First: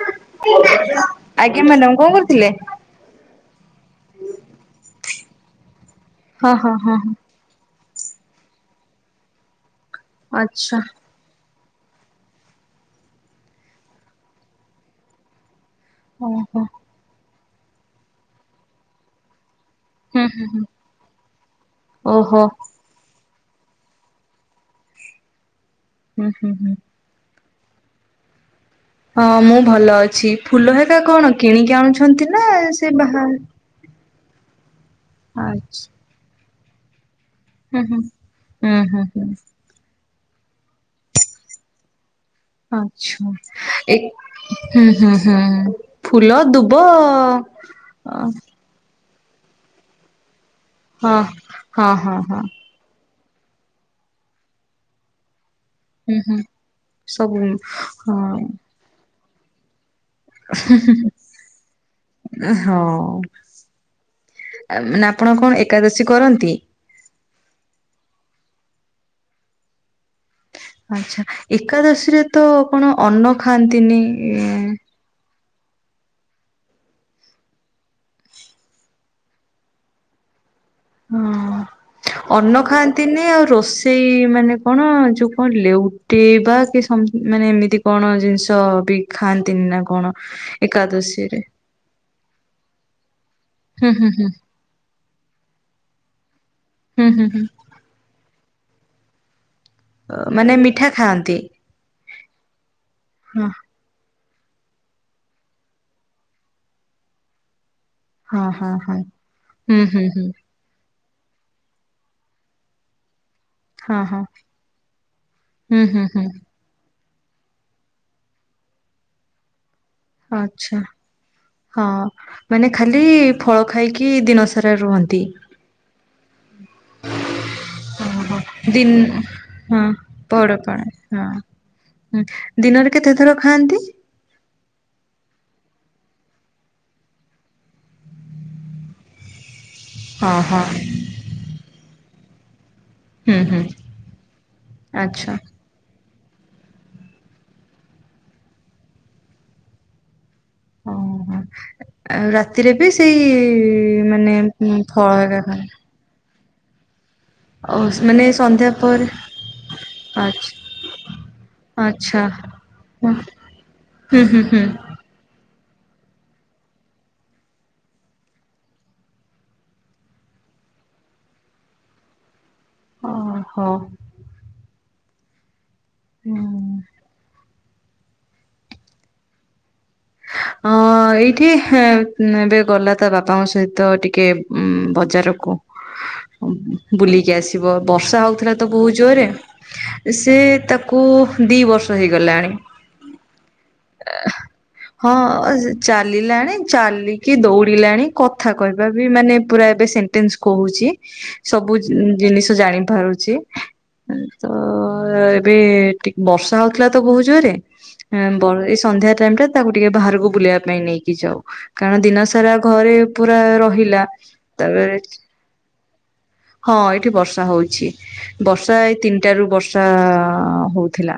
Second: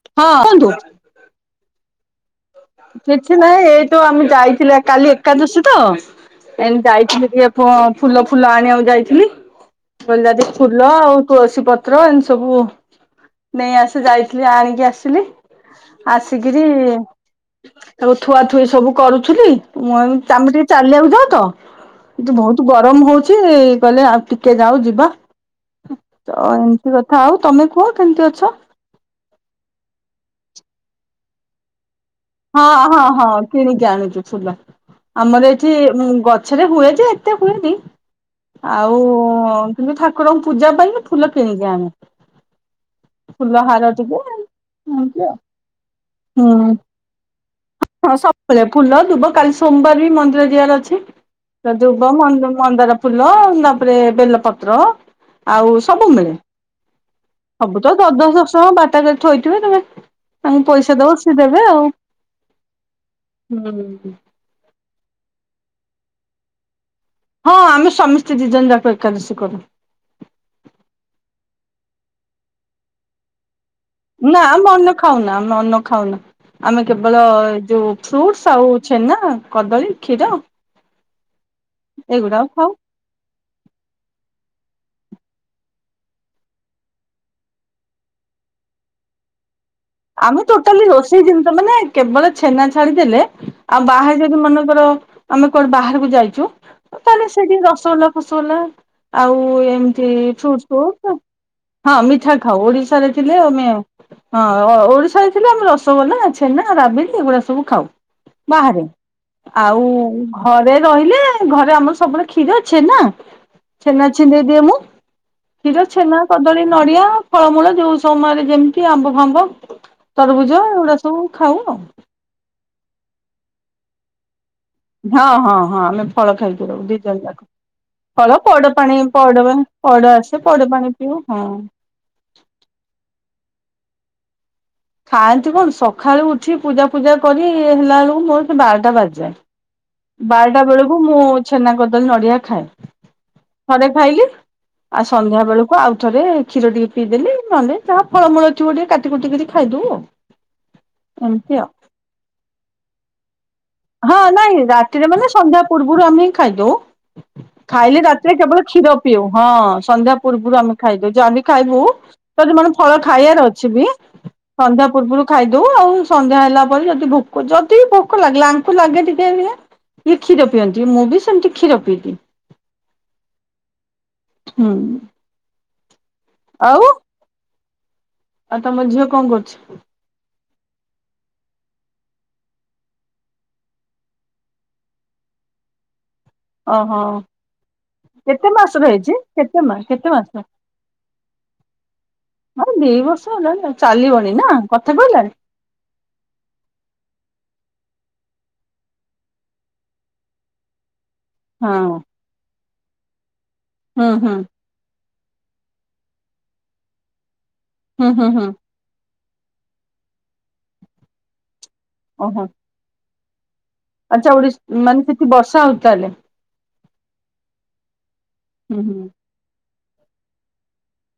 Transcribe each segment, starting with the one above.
[unintelligible] ହଁ କୁହନ୍ତୁ ଆଜ୍ଞା ମ୍ୟାଡ଼ମ କଣ କରୁଥିଲେ? କିଛି ନାହିଁ ଏଇ ତ ଆମେ ଯାଇଥିଲେ କାଲି ଏକାଦଶୀ ତ ହଁ ଏ ହଁ ହଁ ହଁ ଯାଇଥିଲେ ଟିକେ ପ ଫୁଲ ଫୁଲ ଆଣିବାକୁ ଯାଇଥିଲି କନିଆରୀ ଆଚ୍ଛା ଫୁଲ ଆଉ ତୁଳସୀ ପତ୍ର ପତ୍ର ଏମିତି ସବୁ ନେଇ ଆସି ଯାଇଥିଲି ଆଣିକି ଆସିଲି। ଓହୋ ଆସିକିରି। ତାକୁ ଥୁଆ ଥୁଇ ସବୁ କରୁଥିଲି। ଆମେ ହୁଁ ହୁଁ ଟିକେ ଚାଲିବାକୁ ଯାଉତ କିନ୍ତୁ ଓହୋ ବୋହୁତ ଗରମ ହୋଉଚି। ଛି କଲେ ଆଉ ଟିକେ ଯାଉ ଯିବା। ହୁଁ ତ ହୁଁ ହୁଁ। ଏମିତି କଥା ଆଉ। ତମେ କୁହ କେମିତି ଅଛ? ହଁ ମୁଁ ଭଲ ଅଛି, ଫୁଲ ହେ ଏକ କଣ କିଣିକି ଆଣୁ ହଁ ହଁ ହଁ କିଣିକି ଆଣୁଛୁ। ଫୁଲ। ଆମର ଏଠି ଆଚ୍ଛା ଗଛ। ସେଇଟା ହୁଏ ଯେ ଏତେ [inaudible] ହୁଏନି ହୁଁ ହୁଁ ହୁଁ ଆଉ ହୁଁ ହୁଁ କିନ୍ତୁ ଠାକୁରଙ୍କୁ ପୂଜା ପାଇଁ ଫୁଲ କିଣିକି ଆଣେ। ଆଛା ଏ ଟିକେ ହୁଁ ହୁଁ ଏମିତି ଆଉ ହୁଁ ଫୁଲ ହୁଁ ଦୁବ। ହଁ ହଁ। ସବୁବେଳେ ଫୁଲ କାଲି ସୋମବାର ବି ମନ୍ଦିର ଯିବାର ଅଛି ହଁ ଦୁବ ହଁ ହଁ ମନ୍ଦାର ଫୁଲ ତା ପରେ ବେଲପତ୍ର ଆଉ ସବୁ ହୁଁ ମିଳେ, ହୁଁ। [inaudible] ସବୁ ତ ଦଶ ଦଶ ହଁ ଦଶ ବାଟା। ଥୋଇଥିବେ ନେବେ। ତାଙ୍କୁ ପଇସା ଦବ ସେ ଦେବେ। ଆଉ ହଁ ହୁଁ। ମାନେ ଆପଣ କଣ ଏକାଦଶୀ କରନ୍ତି। ହଁ ଆମେ ସମସ୍ତେ ଦିଇ ଜଣ ଯାକ ଏକାଦଶୀ କରୁ। ଆଛା ଏକାଦଶୀରେ ତ ଆପଣ ଅନ୍ନ ଖା ନା ଆମେ ଅନ୍ନ ଖାଉନା। ଅନ୍ନ ଖାଉନା ଆମେ କେବଳ ଯୋଉ ଫ୍ରୁଟ୍ସ୍ ଆଉ ଛେନା, କଦଳୀ, କ୍ଷୀର ହଁ ଏଇଗୁଡାକ ଅନ୍ନ ଖାଉ। ଖାଆନ୍ତିନି, ଆଉ ରୋଷେଇ ମାନେ କଣ ଯୋଉ କଣ ଲେଉଟେଇବା କି ସମ୍ ମାନେ ଏମିତି କଣ ଜିନିଷବି ଖାଆନ୍ତିନି ନାଁ କ ଆମେ ଟୋଟାଲି ରୋଷେଇ ଜିନିଷ ମାନେ କେବଳ ଛେନା ଛାଡିଦେଲେ ଆଉ ହୁଁ ହୁଁ ବାହାରେ ହୁଁ ଯଦି ମନେକର ଆମେ କୁଆଡ଼େ ବାହାରେ କୁ ଯାଇଛୁ ହୁଁ ହୁଁ ତାହେଲେ ହୁଁ ସେଇଠି ରସଗୋଲା ଫସ୍ ସୋଲା ଆଉ ଏ ଏମିତି ମାନେ ଫ୍ରୁଟ୍ସ ମିଠା [unintelligible] ଖାଆନ୍ତି [unintelligible] ଘରେ ଥିଲେ [unintelligible] ହଁ ହଁ ହଁ ଓଡ଼ିଶା ହେଇଥିଲେ ଆମେ ରସଗୋଲା, ଛେନା, ରାବିଡି ଏଗୁଡ଼ା ସବୁ ଖାଉ। ହଁ ହଁ ବାହାରେ ହଁ ହୁଁ ଆଉ ହୁଁ ହୁଁ ଘରେ ରହିଲେ ଘରେ ଆମର ସବୁବେଳେ କ୍ଷୀର, ଛେନା ହଁ ଛେନା ହଁ ଛିଣ୍ଡେଇ ଦିଏ ମୁଁ କ୍ଷୀର ହୁଁ ହୁଁ ଛେନା, ହୁଁ କଦଳୀ, ନଡିଆ ଫଳମୂଳ ଯୋଉ ସମୟରେ ଯେମିତି ଆମ୍ବ ଫାମ୍ବ ତରଭୁଜ ଆଚ୍ଛା ଏଗୁଡା ସବୁ ଖାଉ ଆଉ ହଁ ମାନେ ଖାଲି ଫଳ ଖାଇକି ଦିନ ସାରା ହଁ ରୁହନ୍ତି ହଁ ହଁ ଆମେ ଫଳ ଖାଇକି ରହୁ ଦି ଜଣ ଯାକ ଫଳ ପଇଡ ଦିନ୍ ପାଣି ପଇଡ ପାଣି ହଁ ପଇଡ଼ ଆସେ ପୋଡ଼ ପଇଡ ପଣା ପାଣି ପିଉ ହଁ। ହୁଁ ଦିନରେ କେତେ ଥର ଖାଆନ୍ତି? ଖାଆନ୍ତି କଣ ସକାଳୁ ଉଠି ପୂଜା ଫୂଜା କରି ହେଲା ବେଳକୁ ମୋର ବାରଟା ବାଜିଯାଏ। ହଁ ବାରଟା ହଁ ବେଳକୁ ମୁଁ ଛେନା କରିି କଦଳୀ ନଡ଼ିଆ ଖାଏ। ହୁଁ ହୁଁ ଥରେ ଖାଇଲି ଆଉ ଆଚ୍ଛା ସନ୍ଧ୍ୟା ବେଳକୁ ଆଉ ଥରେ କ୍ଷୀର ଟିକେ ପିଇଦେଲି ନହେଲେ ଯହା ଫଳମୂଳ ଥିବ ଟିକେ କାଟି କୁଟିକିରି ଖାଇଦଉ ଆଉ। ଓଁ ହୋ ଏମିତି ଆଉ ଆଉ ରାତିରେ ବି ସେଇ ହଁ ମାନେ ନାଇଁ ଉଁ, ରାତିରେ ଫଳ ମାନେ ହେକା ସନ୍ଧ୍ୟା ଖାଆନ୍ତି। ପୂର୍ବରୁ ଆମେ ଖାଇଦଉ। ଓ ଖାଇଲେ ମାନେ ରାତିରେ କେବଳ ସନ୍ଧ୍ୟା କ୍ଷୀର ପରେ ପିଉ ହଁ ସନ୍ଧ୍ୟା ଆଛ୍ ପୂର୍ବରୁ ଆମେ ଖାଇଦଉ ଯାହାବି ଖାଇବୁ ଆଚ୍ଛା ଯଦି ମନ ଫଳ ହୁଁ ଖାଇଆର ଅଛି ବି ହୁଁ ହୁଁ। ହୁଁ। ସନ୍ଧ୍ୟା ପୂର୍ବରୁ ଖାଇ ଦଉ ଆଉ ସନ୍ଧ୍ୟା ହେଲା ପରେ ଯଦି ଭୋକ ଯଦି ଭୋକ ଲାଗିଲା ତାକୁ ଲାଗେ ଟିକେ ଇଏ କ୍ଷୀର ପିଅନ୍ତି ମୁଁ ବି ସେମତି କ୍ଷୀର ପିଇଦିଏ। ଓ ହୋ ହୁଁ ହୁଁ। ଆଉ ଆଉ ତମ ଝିଅ କଣ କରୁଛି? ଅ ଏଇଠି ହଁ ଏବେ ଗଲା ତା ବାପାଙ୍କ ସହିତ ଟିକେ ଉ ବଜାରକୁ ଓହୋ ବୁଲିକି ଆସିବ ବର୍ଷା କେତେ ହଉଥିଲା ତ ମାସର ବହୁତ ହେଇଛି ଜୋରେ କେତେ ମା କେତେ ସେ ମାସ? ତାକୁ ଦିବର୍ଷ ହେଇଗଲାଣି। ହଁ ଦି ବର୍ଷ ହେଲାଣି ଚାଲିବଣି ନା କଥା କହିଲାଣି ହଁ ସେ ଚାଲିଲାଣି ଚାଲିକି ଦୌଡ଼ିଲାଣି। କଥା କହିବା ବି ମାନେ ପୁରା ଏବେ ସେଣ୍ଟେନ୍ସ କହୁଛି। ସବୁ ହଁ ଜିନିଷ ଜାଣି ଧରୁଛି। ହୁଁ ହୁଁ ତ ଏବେ ଟି ବର୍ଷା ହଉଥିଲା ତ ବୋହୁତ୍ ଜୋରରେ। ହୁଁ ଆ ହୁଁ ବ ହୁଁ ଏଇ ସନ୍ଧ୍ୟାରେ ଟାଇମ ଦେଖ। ତାକୁ ଟିକେ ବାହାରକୁ ବୁଲେଇବା ପାଇଁ ନେଇକି ଯାଓ। କାରଣ ଦିନ ସାରା ଘରେ ପୁରା ର ଆଛା ଓଡିଶ ମାନେ ସେଠି ବର୍ଷା ହଉଛି ତାହେଲେ? ହଁ ଏଠି ବର୍ଷା ହଉଛି। ବର୍ଷା ହୁଁ ଏ ହୁଁ ତିନିଟା ରୁ ବର୍ଷା ଚା ହେଉଥିଲା।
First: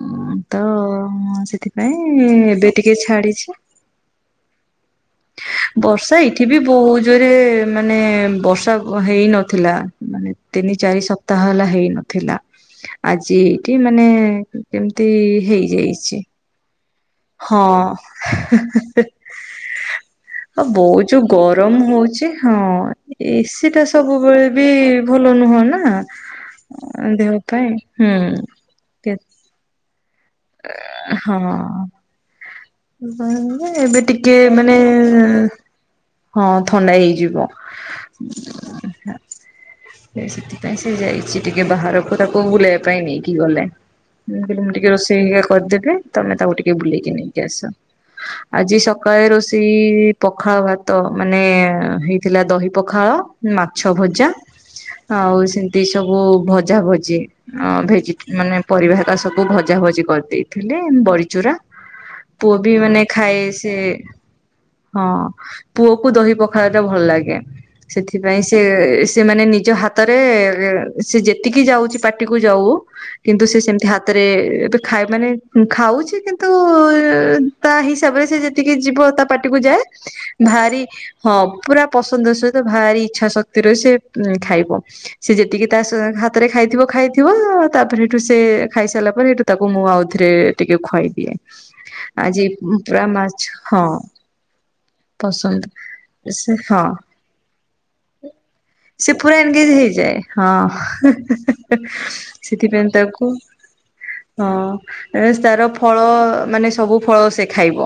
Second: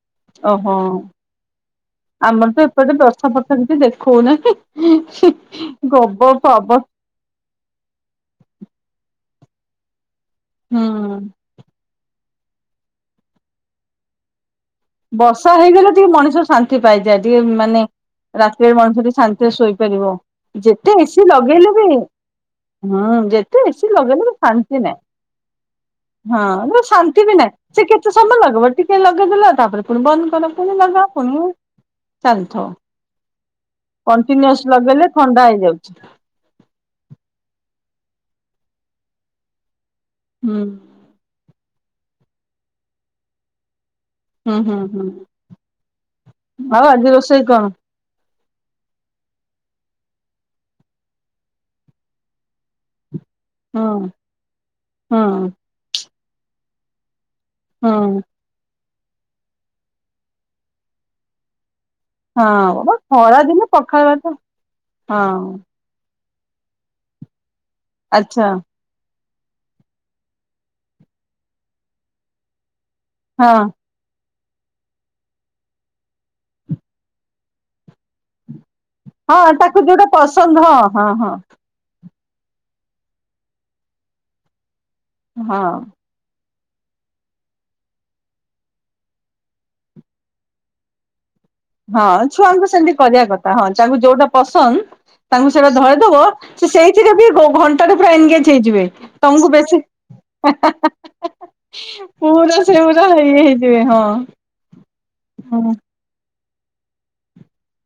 ହ ତ ଓହୋ ହ ସେଥିପାଇଁ ଆମର ତ ଏବେ ଏପଟେ ଟିକେ ବର୍ଷା ଛାଡିଛି ଫର୍ଷା କିଛି ଦେଖଉନାହିଁ ବର୍ଷା ଗବ ଏଇଠି ବି ଫବ ବହୁତ ଜୋରେ ମାନେ ବର୍ଷା ହେଇ ହେଇ ନଥିଲା ମାନେ ତିନି ଚାରି ହୁଁ ସପ୍ତାହ ହେଲା ହେଇନଥିଲା। ଆଜି ଏଇଠି ମାନେ। କେମିତି ବର୍ଷା ହେଇଗଲେ ଟିକେ ହେଇଯାଇଛି। ମଣିଷ ଶାନ୍ତି ଟିକେପାଇଯା ଟିକେ ମାନେ ହଁ। ରାତିରେ ମଣିଷ ଟିକେ ଶାନ୍ତିରେ ଶୋଇପାରିବ ଆଉ ଯେତେ ବହୁତ ଯୋଉ ଏସି ଲଗେଇଲେ ଗରମ ବି ହଉଛି ହଁ ହୁଁ ଯେତେ ଟା ଏସି ଲଗେଇଲେ ବି ସବୁବେଳେ ଶାନ୍ତି ନାହିଁ ଭଲ ନୁହଁ ନା ହଁ ଶାନ୍ତି ଦେହ ବି ନାହିଁ ପାଇଁ ସେ କେତେ ହୁଁ। ସମୟ ଲଗିବ ଟିକେ ଲଗେଇଦଲା ହେଲେ ଫୁଣ ବନ୍ଦ ଚାଲ ପୁଣି ରଜା ପୁଣି ହଁ ଚାଲିଛ। ଏବେ ଟିକେ ମାନେ ଲଗେଇଲେ ଥଣ୍ଡା ହେଇଯାଉଛି ହଁ ଥଣ୍ଡା ହେଇଯିବ। ହା ହୁଁ। ଏ ହୁଁ। ସେଥିପାଇଁ ସେ ଯାଇଛି ଟିକେ। ବାହାରକୁ ତାକୁ ବୁଲେଇ ପାଇଁ ନେଇକି ଗଲେ। ମୁଁ ହୁଁ କହିଲ ମୁଁ ହୁଁ ଟିକେ ହୁଁ ରୋଷେଇ ହେରିକା କରିଦେବେ ତମେ ତାକୁ ଟିକେ ଆଉ ଆଜି ବୁଲେଇକି ନେଇକି ରୋଷେଇ ଆସ। କଣ? ଆଜି ସକାଳେ ରୋଷେଇ ପଖାଳ ଭାତ ତ ମାନେ ହେଇଥିଲା ଦହି ପଖାଳ ମାଛ ହୁଁ ଭଜା ଆଉ ହୁଁ ସେମିତି ସବୁ ମୁ ଭଜା ଭଜି ଅ ଭେଜି ହୁଁ ମାନେ ପରିବା ତା ସବୁ ଭଜା ଭଜି କରିଦେଇଥିଲେ ଏ ବଡିଚୁରା ହଁ ପୁଅ ବି ବାବା ମାନେ ଖରା ଖାଏ ଦିନେ ସେ ପଖାଳ ଭାତ ହଁ। ପୁଅ କୁ ଦହି ପଖାଳ ଟା ଭଲ ଲାଗେ। ସେଥିପାଇଁ ଆଚ୍ଛା ସେ ସେମାନେ ନିଜ ହାତରେ ସେ ଯେତିକି ଯାଉଛି ପାଟିକୁ ଯାଉ କିନ୍ତୁ ହଁ ସେ ସେମିତି ହାତରେ ଏବେ ଖାଇ ମାନେ ଖାଉଛି କିନ୍ତୁ ତା ହିସାବରେ ସେ ତିକି ଯିବ ତା ହଁ ପାଟିକୁ ତାକୁ ଯାଏ ଯୋଉଟା ପସନ୍ଦ ଭାରି ହଁ ହଁ ପୁରା ପସନ୍ଦର ସହିତ ଭାରି ଇଚ୍ଛା ଶକ୍ତି ରହି ସେ ଖାଇବ। ସେ ହଁ ଯେତିକି ତା ସ ହାତ ରେ ଖାଇଥିବ ଖାଇଥିବ ଅ ତାପରେ ହେଠୁ ସେ ଖାଇସାରିଲା ପରେ ହେଠୁ ତାକୁ ମୁଁ ଆଉ ଥରେ ଟିକେ ଖୁଆଇଦିଏ। ହଁ ଆଜି ଛୁଆଙ୍କୁ ସେମିତି ପୁରା କରିବା ମାଛ କଥା ହଁ ତାଙ୍କୁ ଯୋଉଟା ପସନ୍ଦ ତାଙ୍କୁ ପସନ୍ଦ। ସେଇଟା ଧରେଇ ଦବ ସେ ସେଇଥିରେ ବି ଘ ଘଣ୍ଟାରେ ପୁରା ଏନଙ୍ଗେଜ ହେଇଯିବେ ସେ ପୁରା ତମକୁ ଏନଗେଜ ବେଶୀ ହେଇଯାଏ ହଁ ପୁରା ସେ ସେଥିପାଇଁ ପୁରା ଇଏ ତାକୁ ହେଇଯିବେ ହଁ ହଁ। ଅଁ ମାନେ ସବୁ ଫଳ ସେ ଖାଇବ।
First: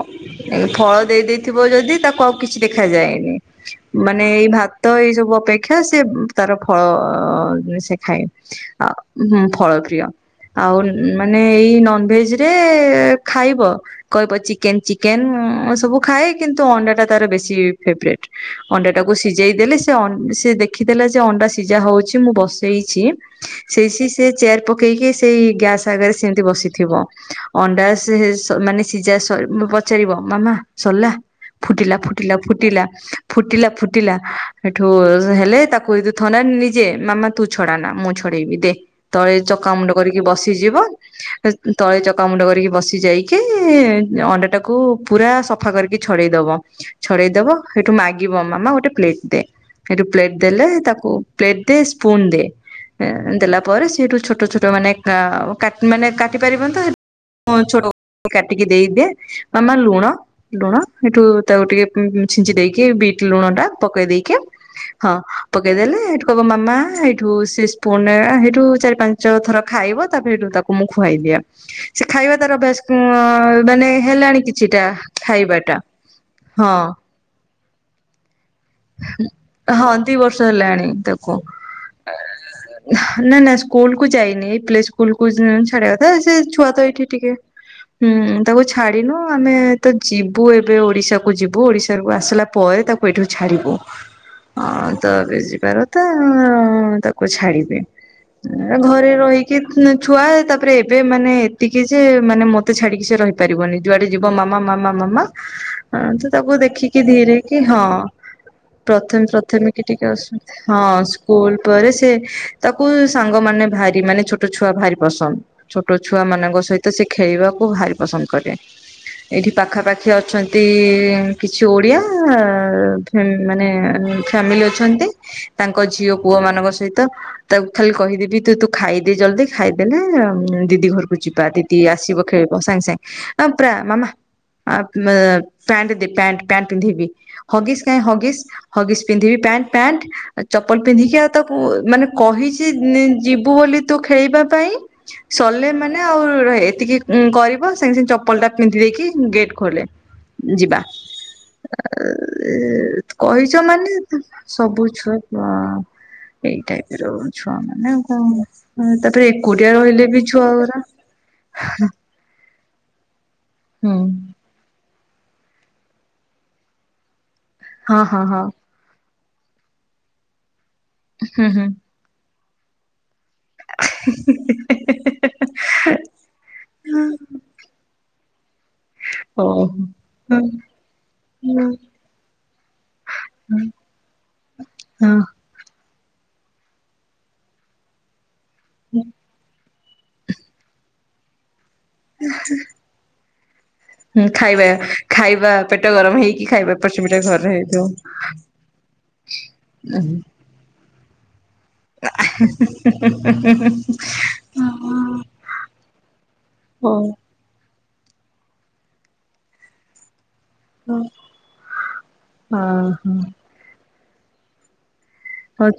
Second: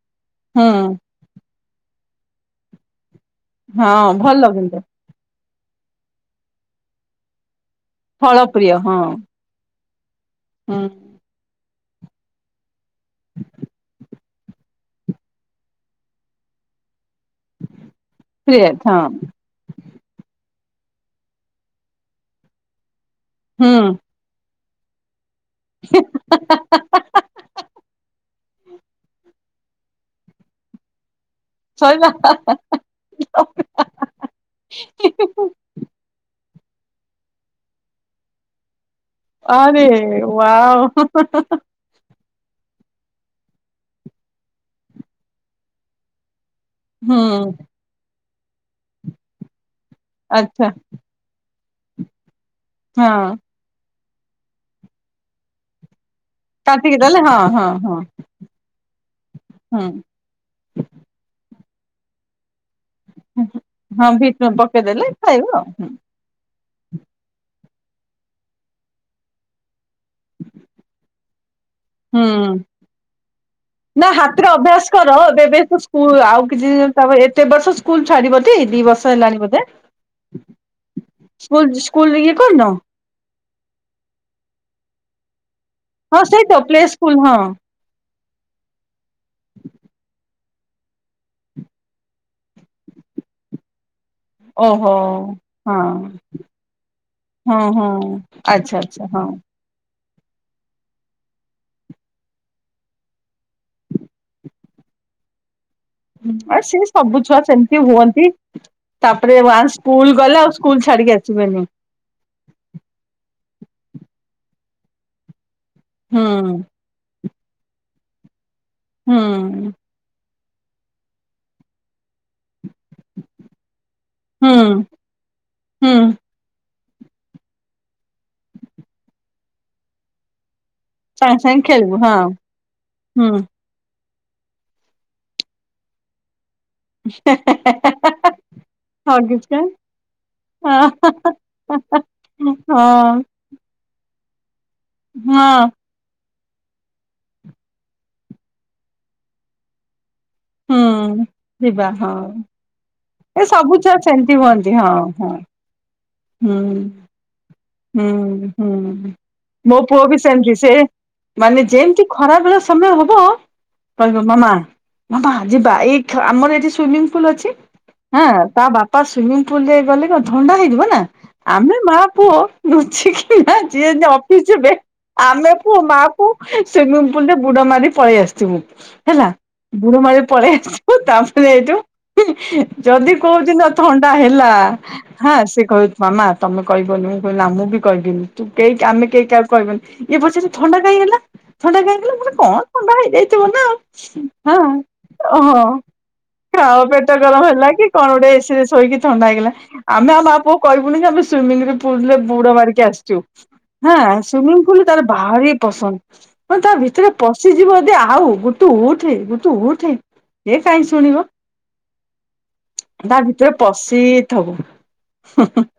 ଫଳ ଦେଇ ଦେଇ ଥିବ ଯଦି ତାକୁ କୁ ଆଉ କିଛି ଦେଖା ଯାଏନି। ହଁ ମାନେ ଏଇ ଭଲ କିନ୍ତୁ ଭାତ ଏଇ ସବୁ ଅପେ କ୍ଷା ସେ ତାର ଫଳ ଅ ନିଶ ସେ ଖାଏ ଫଳ ପ୍ରିୟ ଆ ହଁ ହୁଁ ଫଳ ପ୍ରିୟ ଆଉ ହୁଁ ମାନେ ଏଇ ନ ନ ଭେଜ ରେ ଖାଇବ କହିବ ଚିକେନ ଚିକେନ ସବୁ ଖାଏ। କିନ୍ତୁ ଅଣ୍ଡା ଟା ତାର ବେଶୀ ଫେବୋରାଇଟ। ପ୍ରିୟ ଅଣ୍ଡା ହଁ ଟାକୁ ସିଝେଇ ଦେଲେ ସେ ଆ ସେ ଦେଖିଦେଲା ଯେ ଅଣ୍ଡା ସିଝା ହଉଛି ମୁଁ ବସେଇଛି ହୁଁ ସେସେ ସେ ଚେର ପକେଇ କି ସେଇ ଗ୍ୟାସ୍ ଆଗରେ ସେମିତି ବସିଥିବ, ଅଣ୍ଡା ସେ ମାନେ ସିଝା ସ ପଚାରିବ ମାମା ସରିଲା। ଶଇ ଫୁିଟିଲା ଫୁଟିଲା ଫୁଟିଲା ଫୁଟିଲା ଏଠୁ ହେଲେ ତାକୁ ଥରେ ଯେ ମାମା ତୁ ଛଡା ନା ମୁଁ ଛଡେଇବି ଦେ। ତଳେ ଆରେ ଚକାମୁଣ୍ଡ କରିକି ବସିଯିବ ୱାଓ ତଳେ ଚକାମୁଣ୍ଡ କରିକି ବସି ଯାଇକି ଅଣ୍ଡା ଟାକୁ ପୁରା ସଫା କରିକି ଛଡେଇ ଦବ। ହୁଁ ଛଡେଇଦବ ସେଇଠୁ ମାଗ ଗିବ ମାମା ଗୋଟେ ପ୍ଲେଟ୍ ଦେ। ଏଠୁ ପ୍ଲେଟ ଦେଲେ ଆଚ୍ଛା ତାକୁ ପ୍ଲେଟ ଦେ ସ୍ପୁନ୍ ଦେ ହଁ ଏଁ ଦେଲା ପରେ ସିଏ ହେଠୁ ଛୋଟ ଛୋଟ ମାନେ କା ଓ କାଟ ମାନେ କା କାଟି ପାରିବନି ତ କାଟିକି ଦେଲେ ହଁ ହଁ ଛୋଟ ହଁ କାଟିକି ଦେଇଦିଏ ମାମା ଲୁଣ, ହୁଁ। ଲୁଣ ହେଠୁ ତାକୁ ଟିକେ ହୁଁ ହୁଁ ଛିଞ୍ଚି ଦେଇ କି ବିଟ୍ ଲୁଣ ଟା ପକେଇ ହଁ ଦେଇକି ଭିଟ ପକେଇଦେଲେ ହଁ ଖାଇବ ଆଉ ପକେଇଦେଲେ ହେଠୁ କହିବ ମାମା ହେଇଠୁ ସେ ସ୍ପୁନରେ ହେଇଠୁ ଚାରି ପାଞ୍ଚ ଥର ଖାଇବ ତାପରେ ହେଟୁ ତାକୁ ମୁଁ ଖୁଆଇଦିଏ ସେ ଖାଇବା ହୁଁ। ତାର ଅଭ୍ୟାସ ଅଁ ମାନେ ନା ହେଲାଣି ହାତରେ କିଛିଟା ଖାଇବା ଟା ହଁ କିଛିଦିନ ତା ପରେ ଏତେ ବର୍ଷ ସ୍କୁଲ ଛାଡିବ ଟି ଦି ବର୍ଷ ହେଲାଣି ବୋଧେ ହଁ ଦି ବର୍ଷ ହେଲାଣି ତାକୁ, ସ୍କୁଲ ସ୍କୁଲ ଏଁ ଇଏ କରିନ ନା ନା ସ୍କୁଲ କୁ ଯାଇନି ଏ ପ୍ଲେ ସ୍କୁଲ୍ ସ୍କୁଲକୁ ଯେ ଛାଡିବା କଥା ହଁ ସେ ସେଇ ଛୁଆ ତ ପ୍ଲେ ଏଇଠି ସ୍କୁଲ ଟିକେ ହଁ ହୁଁ ତାକୁ ଛାଡିନୁ ଆମେ ତ ଯିବୁ ଏବେ ଓଡିଶା କୁ ଯିବୁ ଓଡିଶାରୁ ଆସିଲା ପରେ ତାକୁ ଏଠୁ ଛାଡ଼ିବ। ହଁ ଓହୋ ତ ଏବେ ହଁ ଯିବାର ତ ତାକୁ ହଁ ଛାଡିବି ହଁ ଆଚ୍ଛା ଆଚ୍ଛା ଘରେ ହଁ ରହିକି ଛୁଆ ତାପରେ ଏବେ ମାନେ ଏତିକି ଯେ ମାନେ ମତେ ଛାଡିକି ସେ ରହିପାରିବନି ଯୁଆଡେ ଯିବ ମାମା ମାମା ମାମା ହଁ ତ ତାକୁ ଆ ସେ ଦେଖିକି ସବୁ ଧୀରେ ଛୁଆ କି ସେମିତି ହଁ ହୁଅନ୍ତି ପ୍ରଥମେ ତାପରେ ପ୍ରଥମେ ୱାନ୍ସ କି ଟିକେ ସ୍କୁଲ ଅସ ଗଲେ ଆଉ ସ୍କୁଲ ହଁ ଛାଡିକି ସ୍କୁଲ ଆସିବେନି ପରେ ସେ ତାକୁ ସାଙ୍ଗମାନେ ଭାରି ମାନେ ଛୋଟ ଛୁଆ ଭାରି ପସନ୍ଦ। ଛୋଟ ଛୁଆ ହୁଁ ମାନଙ୍କ ସହିତ ସେ ଖେ ଖେଳିବାକୁ ଭାରି ପସନ୍ଦ କରେ। ହୁଁ ଏଇଠି ପାଖାପାଖି ଅଛନ୍ତି ତୀ କିଛି ଓଡିଆ ମାନେ ହୁଁ ଫ୍ୟାମିଲି ଅଛନ୍ତି ତାଙ୍କ ହୁଁ ଝିଅ ପୁଅ ମାନଙ୍କ ସହିତ ତ ତାକୁ ଖାଲି କହିଦେବି ତୁ ଖାଇଦେ ଜଲଦି ଖାଇଦେନା ଦିଦି ଘରକୁ ସାଙ୍ଗେ ଯିବା ସାଙ୍ଗେ ଦିଦି ଖେଳିବୁ ହଁ ଆସିବ ଖେଳିବ ସାଙ୍ଗେ ସାଙ୍ଗେ ହୁଁ ଆ ପୁରା ମାମା ଆ ପେଣ୍ଟ ଦେ ପେଣ୍ଟ ପ୍ୟାଣ୍ଟ ପିନ୍ଧିବି ହଗିସ ହଗିସ ହଗିସ ପିନ୍ଧିବି ହଗିଚ ପ୍ୟାଣ୍ଟ ପ୍ୟାଣ୍ଟ ଚପଲ ହଁ ପିନ୍ଧିକି ଆଉ ମାନେ କହି ହଁ ଯିବୁ ବୋଲି ତୁ ଖେଳଵା ପାଇଁ ହଁ ସଲେ ମାନେ ଆଉ ରହେ ଏତିକି କରିବ ସାଙ୍ଗେ ସାଙ୍ଗେ ଚପଲ ଟା ପିନ୍ଧି ଦେଇକି ଗେଟ୍ ଖୋଲେ। ଯିବା ହୁଁ ଯିବା ହଁ। ଏ କହିଛ ସବୁ ମାନେ ଛୁଆ ସେମିତି ହୁଅନ୍ତି ସବୁ ହଁ ହଁ। ଛୁଆ ଏଇ ହୁଁ ଟାଇପ ର ଛୁଆ ମାନେ ଆଉ ହୁଁ କଣ ହୁଁ ତାପରେ ଏକୁଟିଆ ମୋ ପୁଅ ରହିଲେ ବି ସେମିତି ସେ ଛୁଆଗୁଡା ମାନେ ଯେମିତି ଖରା ସମୟ ହବ କହିବ ମାମା ମାମା ଯିବା ଏଇଥ ଆମର ଏଠି ସ୍ୱିମିଂ ପୁଲ୍ ଅଛି। ହଁ ତା ବାପା ସ୍ୱିମିଂ ପୁଲ ରେ ଗଲେ କଣ ଥଣ୍ଡା ହେଇଯିବ। ଯିବା ହୁଁ ଆମେ ମା ପୁଅ ଲୁଚିକି କିନା ଯିଏ ଯେ ଅଫିସ ଯିବେ ଆମେ ପୁଅ ମା ପୁଅ ସ୍ୱିମିଂ ପୁଲ୍ ରେ ବୁଡ ମାରି ପଳେଇ ଆସୁ। ଯିବୁ। ହଁ, ବୁଡ଼ମାରିକି ପଳେଇ ଆସିବୁ ତାପରେ ଏଇଠୁ ଯଦି କୋଉଁଦିନ ଥଣ୍ଡା ହେଲା ହଉ। ହଁ ସେ କହିଵ ମାମା ତମେ କହିବନି ମୁଁ କହିବନି ମୁଁ ବି କହିବିନି। ତୁ କେହି ଆମେ କେହି କାହାକୁ କହିବନି। ଏ ପଚାରିବ ଥଣ୍ଡା କାଇଁ ହେଲା? ଥଣ୍ଡା କାଇଁ ହେଲା କଣ ଥଣ୍ଡା ହେଇଯାଇଛି। ଥିବ ନାଉ [inaudible] ଖାଇବା ହଁ ଖାଇବା ଓହୋ ପେଟ ଗରମ ହେଇକି ଖାଇବା ଖାଅ ଏପଟ ପେଟ ସେପଟ ଗରମ ଘରେ ହେଲା ହେଇଥିବ। କି କଣ ଗୋଟେ ଏସିରେ ଶୋଇକି ଥଣ୍ଡା ହେଇଗଲା ଆମେ ଆଉ ମା ପୁଅ କହିବୁନି କି ଆମେ ସୁଇମିଙ୍ଗରେ ପୁଲ ରେ ବୁଡ ମାରିକି ଆସିଛୁ ସୁଇମିଙ୍ଗ ପୁଲ ତାର ଭାରି ପସନ୍ଦ ମାନ ତା ହଉ ଭିତରେ ପଶିଯିବ ଆଉ ବୁଟୁ ଉଠେ ତୁ ଉଠେ ହେ କାହିଁ ଶୁଣିବ ହଁ ହଁ ତା ଭିତରେ ପଶ [unintelligible]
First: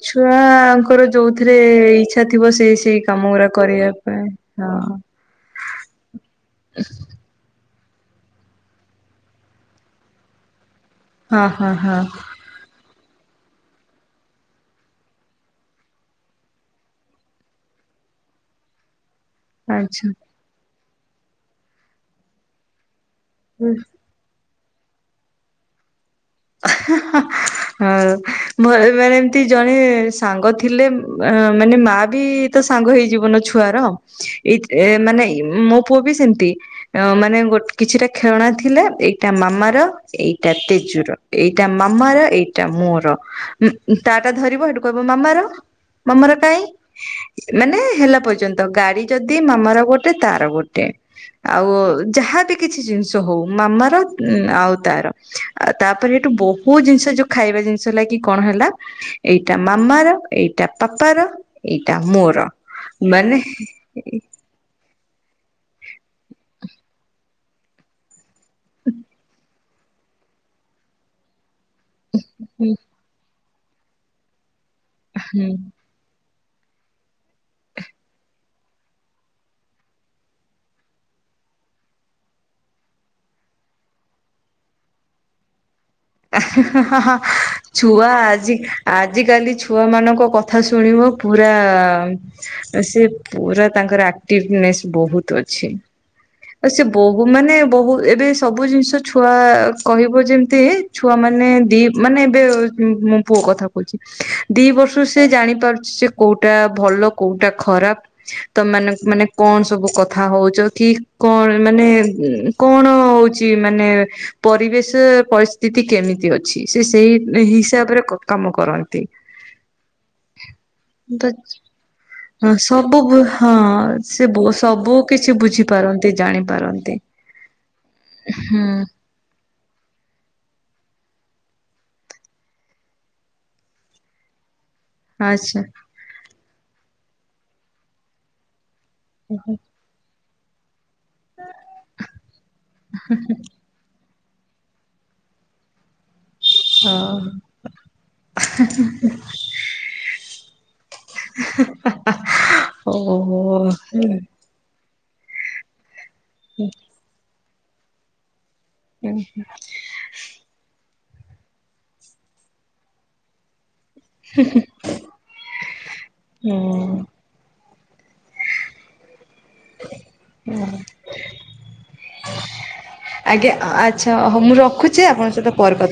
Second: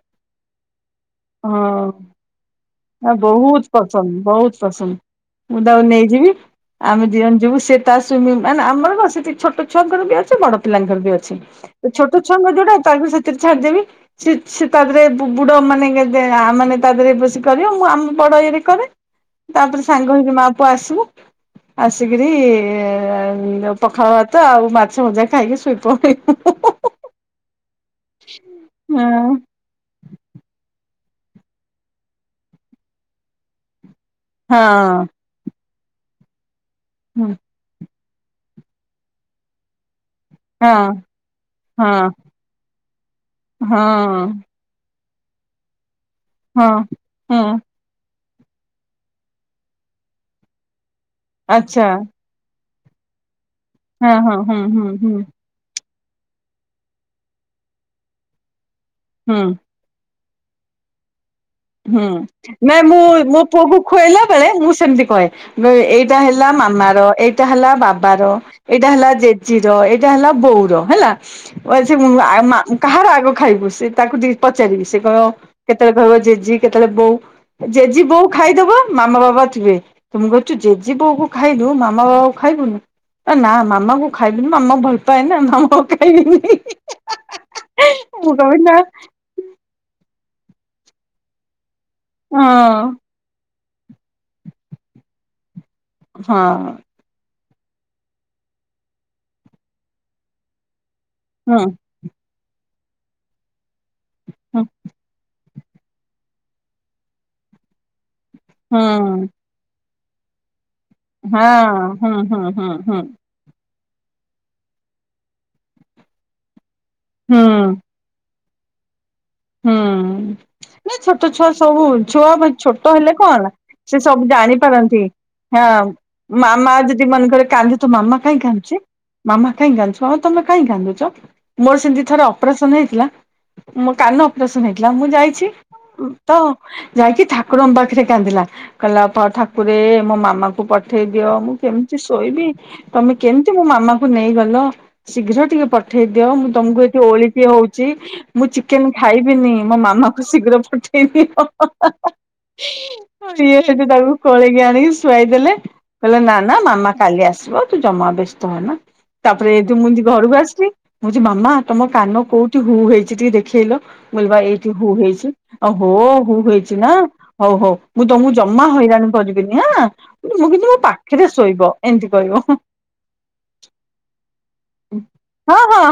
ଛୁଆଙ୍କର ଯୋଉଥିରେ ଇଚ୍ଛା ଥିବ ସେଇ ସେଇ ହ କାମ ଗୁରା ବହୁତ କରିବା ପସନ୍ଦ ପାଇଁ ବହୁତ ହଁ। ପସନ୍ଦ ମୁଁ ତାକୁ ନେଇଯିବି ଆମେ ଦି ଜଣ ଯିବୁ ସେ ତା ସୁଇମିଂ ମାନେ ଆମର ସେଠି ଛୋଟ ଛୁଆଙ୍କର ବି ଅଛି ବଡ ପିଲାଙ୍କର ବି ଅଛି ହଁ ହଁ ତ ହଁ ଛୋଟ ଛୁଆଙ୍କ ଯଉଟା ତାକୁ ସେଥିରେ ଛାଡିଦେବିି ସେ ସେ ତା ଦେହରେ ବୁଡ ମାନେ ମାନେ ତା ଦେହରେ ବ କରିବ ମୁଁ ଆମ ବଡ ଇଏରେ କରେ। ତାପରେ ଆଚ୍ଛା। ସାଙ୍ଗ ହେଇକି ମା ପୁଅ ଆସ ଆସିକିରି ଏରା ଏଇନେ ପଖାଳ ତ ଆଉ ମାଛ ମଜା ଖାଇକି ଶୋଇପଡ଼ିଲି। ହଁ ମ ମାନେ ଏମତି ଜଣେ ସାଙ୍ଗ ଥିଲେ ଅଁ ମାନେ ମା ବି ତ ସାଙ୍ଗ ହେଇଯିବନା ଛୁଆର। ହଁ ଏତ ଏ ହଁ ମାନେ ଇ ମୋ ପୁଅ ବି ସେମତି ଅଁ ମାନେ ଗୋଟ କିଛିଟା ଖେଳଣା ଥିଲେ ଏଇଟା ମାମାର ଏଇଟା ହଁ ତେଜୁର ଏଇଟା ହଁ ମାମାର ଏଇଟା ମୋର ଉଁ ହଁ ଉଁ ତା ଟା ଧରିବ ହେଠୁ କହିବ ମାମାର ମାମାର କାଇଁ ହଁ। ହଁ ମାନେ ହେଲା ପର ପର୍ଯ୍ୟନ୍ତ ଗାଡି ଯଦି ମାମ ର ଗୋଟେ ତାର ଗୋଟେ। ଆଉ ଆଚ୍ଛା ଯାହାବି କିଛି ଜିନିଷ ହଉ ମାମାର ହଁ ହଁ ଉଁ ହୁଁ ଆଉ ହୁଁ ତାର ହୁଁ। ଆ ତାପ- ରେ ଏଠୁ ବହୁତ ଜିନିଷ ଯୋଉ ଖାଇବା ଜିନିଷ ହେଲା କି କଣ ହେଲା ହୁଁ ଏଇଟା ମାମାର ଏଇଟା ପାପାର ଏଇଟା ହୁଁ ମୋର ନାଇଁ ମୁଁ ମାନେ ମୋ ପୁଅକୁ ଖୁଆଇଲା ବେଳେ ମୁଁ ସେମିତି କହେ ଏଇଟା ହେଲା ମାମାର ଏଇଟା ହେଲା ବାବାର ଏଇଟା ହେଲା ଜେଜେ ଣ୍ଟି ର ଏଇଟା ହେଲା ବୋଉର ହେଲା। ଓଏ ସେ ମ ମ ଆ ମା ହୁଁ କାହାର ଆଗ ଖାଇବ ସେ ତାକୁ ଟିକେ ପଚ ପଚାରିବି ସେ କହିବ ହୁଁ। କେତେବେଳେ କହିବ ଯେ କେତେବେଳେ ବୋଉ ଜେଜି ବୋଉ ଖାଇଦବ ମାମା ବାବା ଥିବେ ତ ମୁଁ କହୁଛି ଜେଜେ ବୋଉ କୁ ଖାଇଦବୁ ମାମା ବାବା କ ଖାଇବୁନି ନା ମାମା କୁ ଖାଇବୁନି ମାମାକୁ ଭଲ ପାଏ ନା ମାମାକୁ ଖାଇବିନି ଛୁଆ ମୁଁ ଆଜି କହିବି ନା ଆଜିକାଲି ଛୁଆ ମାନଙ୍କ କଥା କଥା ଶୁଣିବ ପୁରା ହଁ ସେ ସେ ପୁରା ତାଙ୍କର ଆକ୍ଟିଭନେସ୍ ବହୁତ ଅଛି। ଆଉ ସେ ବହୁ ହଁ ମାନେ ବହୁ ଏବେ ସବୁ ଜିନିଷ ଛୁଆ କହିବ ଯେମିତି ଛୁଆ ମାନେ ହଁ ଦି ମାନେ ଏବେ ମୋ ପୁଅ କଥା କ ହୁଚି ହଁ ଦି ବର୍ଷରୁ ସେ ଜାଣି ପାରୁଛି ଯେ କୋଉଟା ଭଲ କୋଉଟା ଖରାପ ତମ ମାନଙ୍କ ହଁ ମାନେ କଣ ସବୁ କଥା କଥା ହଉଚ କି କଣ ହଁ ମାନେ ହୁଁ ହୁଁ ହୁଁ କଣ ହୁଁ ହଉଛି ମାନେ ପରିବେଶ ପରିସ୍ଥିତି କେମିତି ଅଛି। ସେ ସେଇ ହୁଁ ହିସାବରେ କ କାମ କରନ୍ତି। ହୁଁ ନା ଛୋଟ ତ ଛୁଆ ସବୁ ଛୁଆ ହଁ ଛୋଟ ସବୁ ହେଲେ କଣ ହେଲା ହଁ ସେ ସବୁ ସବୁ ଜାଣିପାରନ୍ତି। କିଛି ବୁଝିପାରନ୍ତି ମାମା ଜାଣିପାରନ୍ତି। ଯଦି ମନେକରେ କାନ୍ଦୁଥିବ ମାମା କାଇଁ ହୁଁ କାନ୍ଦୁଛି ମାମା କାହିଁ କାନ୍ଦୁଛୁ ମାମା ତମେ କାହିଁ କାନ୍ଦୁଛ? ମୋର ସେମିତି ଥରେ ଅପରେସନ ହେଇଥିଲା କାନ ଅପରେସନ ପୁଅ ଯାଇଥିଲା ମୁଁ ଯାଇଛି ଆଚ୍ଛା। ତ ଯାଇକି ଠାକୁରଙ୍କ ପାଖରେ କାନ୍ଦିଲା କହିଲା ଠାକୁରେ ମୋ ମାମା ମାମାକୁ ଉଠେଇ ଦିଅ ମୁଁ କେମିତି ଶୋଇବି ତମେ କେମିତି ମୋ ମାମା ନେଇ ଗଲ ଶୀଘ୍ର ଟିକେ ପଠେଇ ପଠେଇ ଦିଅ ମୁଁ ତମକୁ ଏଠି ହଁ ଓଳିକି ହଉଛି ମୁଁ ଚିକ୍ ଚିକେନ ଖାଇବିନି ମୋ ମାମାକୁ ଶୀଘ୍ର ପଠେଇ ଦିଅ ହଉ। ହୁଁ ସିଏ ସେଠି ତାକୁ କଳେଇକି ଆଣି ଶୁଆଇଦେଲେ କହିଲା ନା ନା ମାମା କାଲି ଆସିବ ତୁ ଜମା ବେସ୍ ଧନା ତାପରେ ଯୋଉ ମୁଁ ଜିନ୍ତି ଘରକୁ ଆସିଲି କହୁଛି ମାମା ତମ କାନ କୋଉଠି ହୁ ହେଇଛି ଟିକେ ଦେଖ୍ ଦେଖେଇଲ ମୁଁ କହିଲି ବା ଏଇଠି ହୁ ହେଇଛି ଅ ହୋ ହୁ ହେଇଛି ନା ହଉ ହଉ ମୁଁ ତମକୁ ଜମା ହଇରାଣ କରିବିନି ଆଁ ମୁଁ କିନ୍ତୁ ମୋ ପାଖରେ ଶୋଇବ ଏମତି କହିବ ହଁ ଆଜ୍ଞା ଆଚ୍ଛା ହଉ ମୁଁ ରଖୁଛି ଆପଣଙ୍କ ସହିତ ହଁ ପରେ କଥା ହଁ।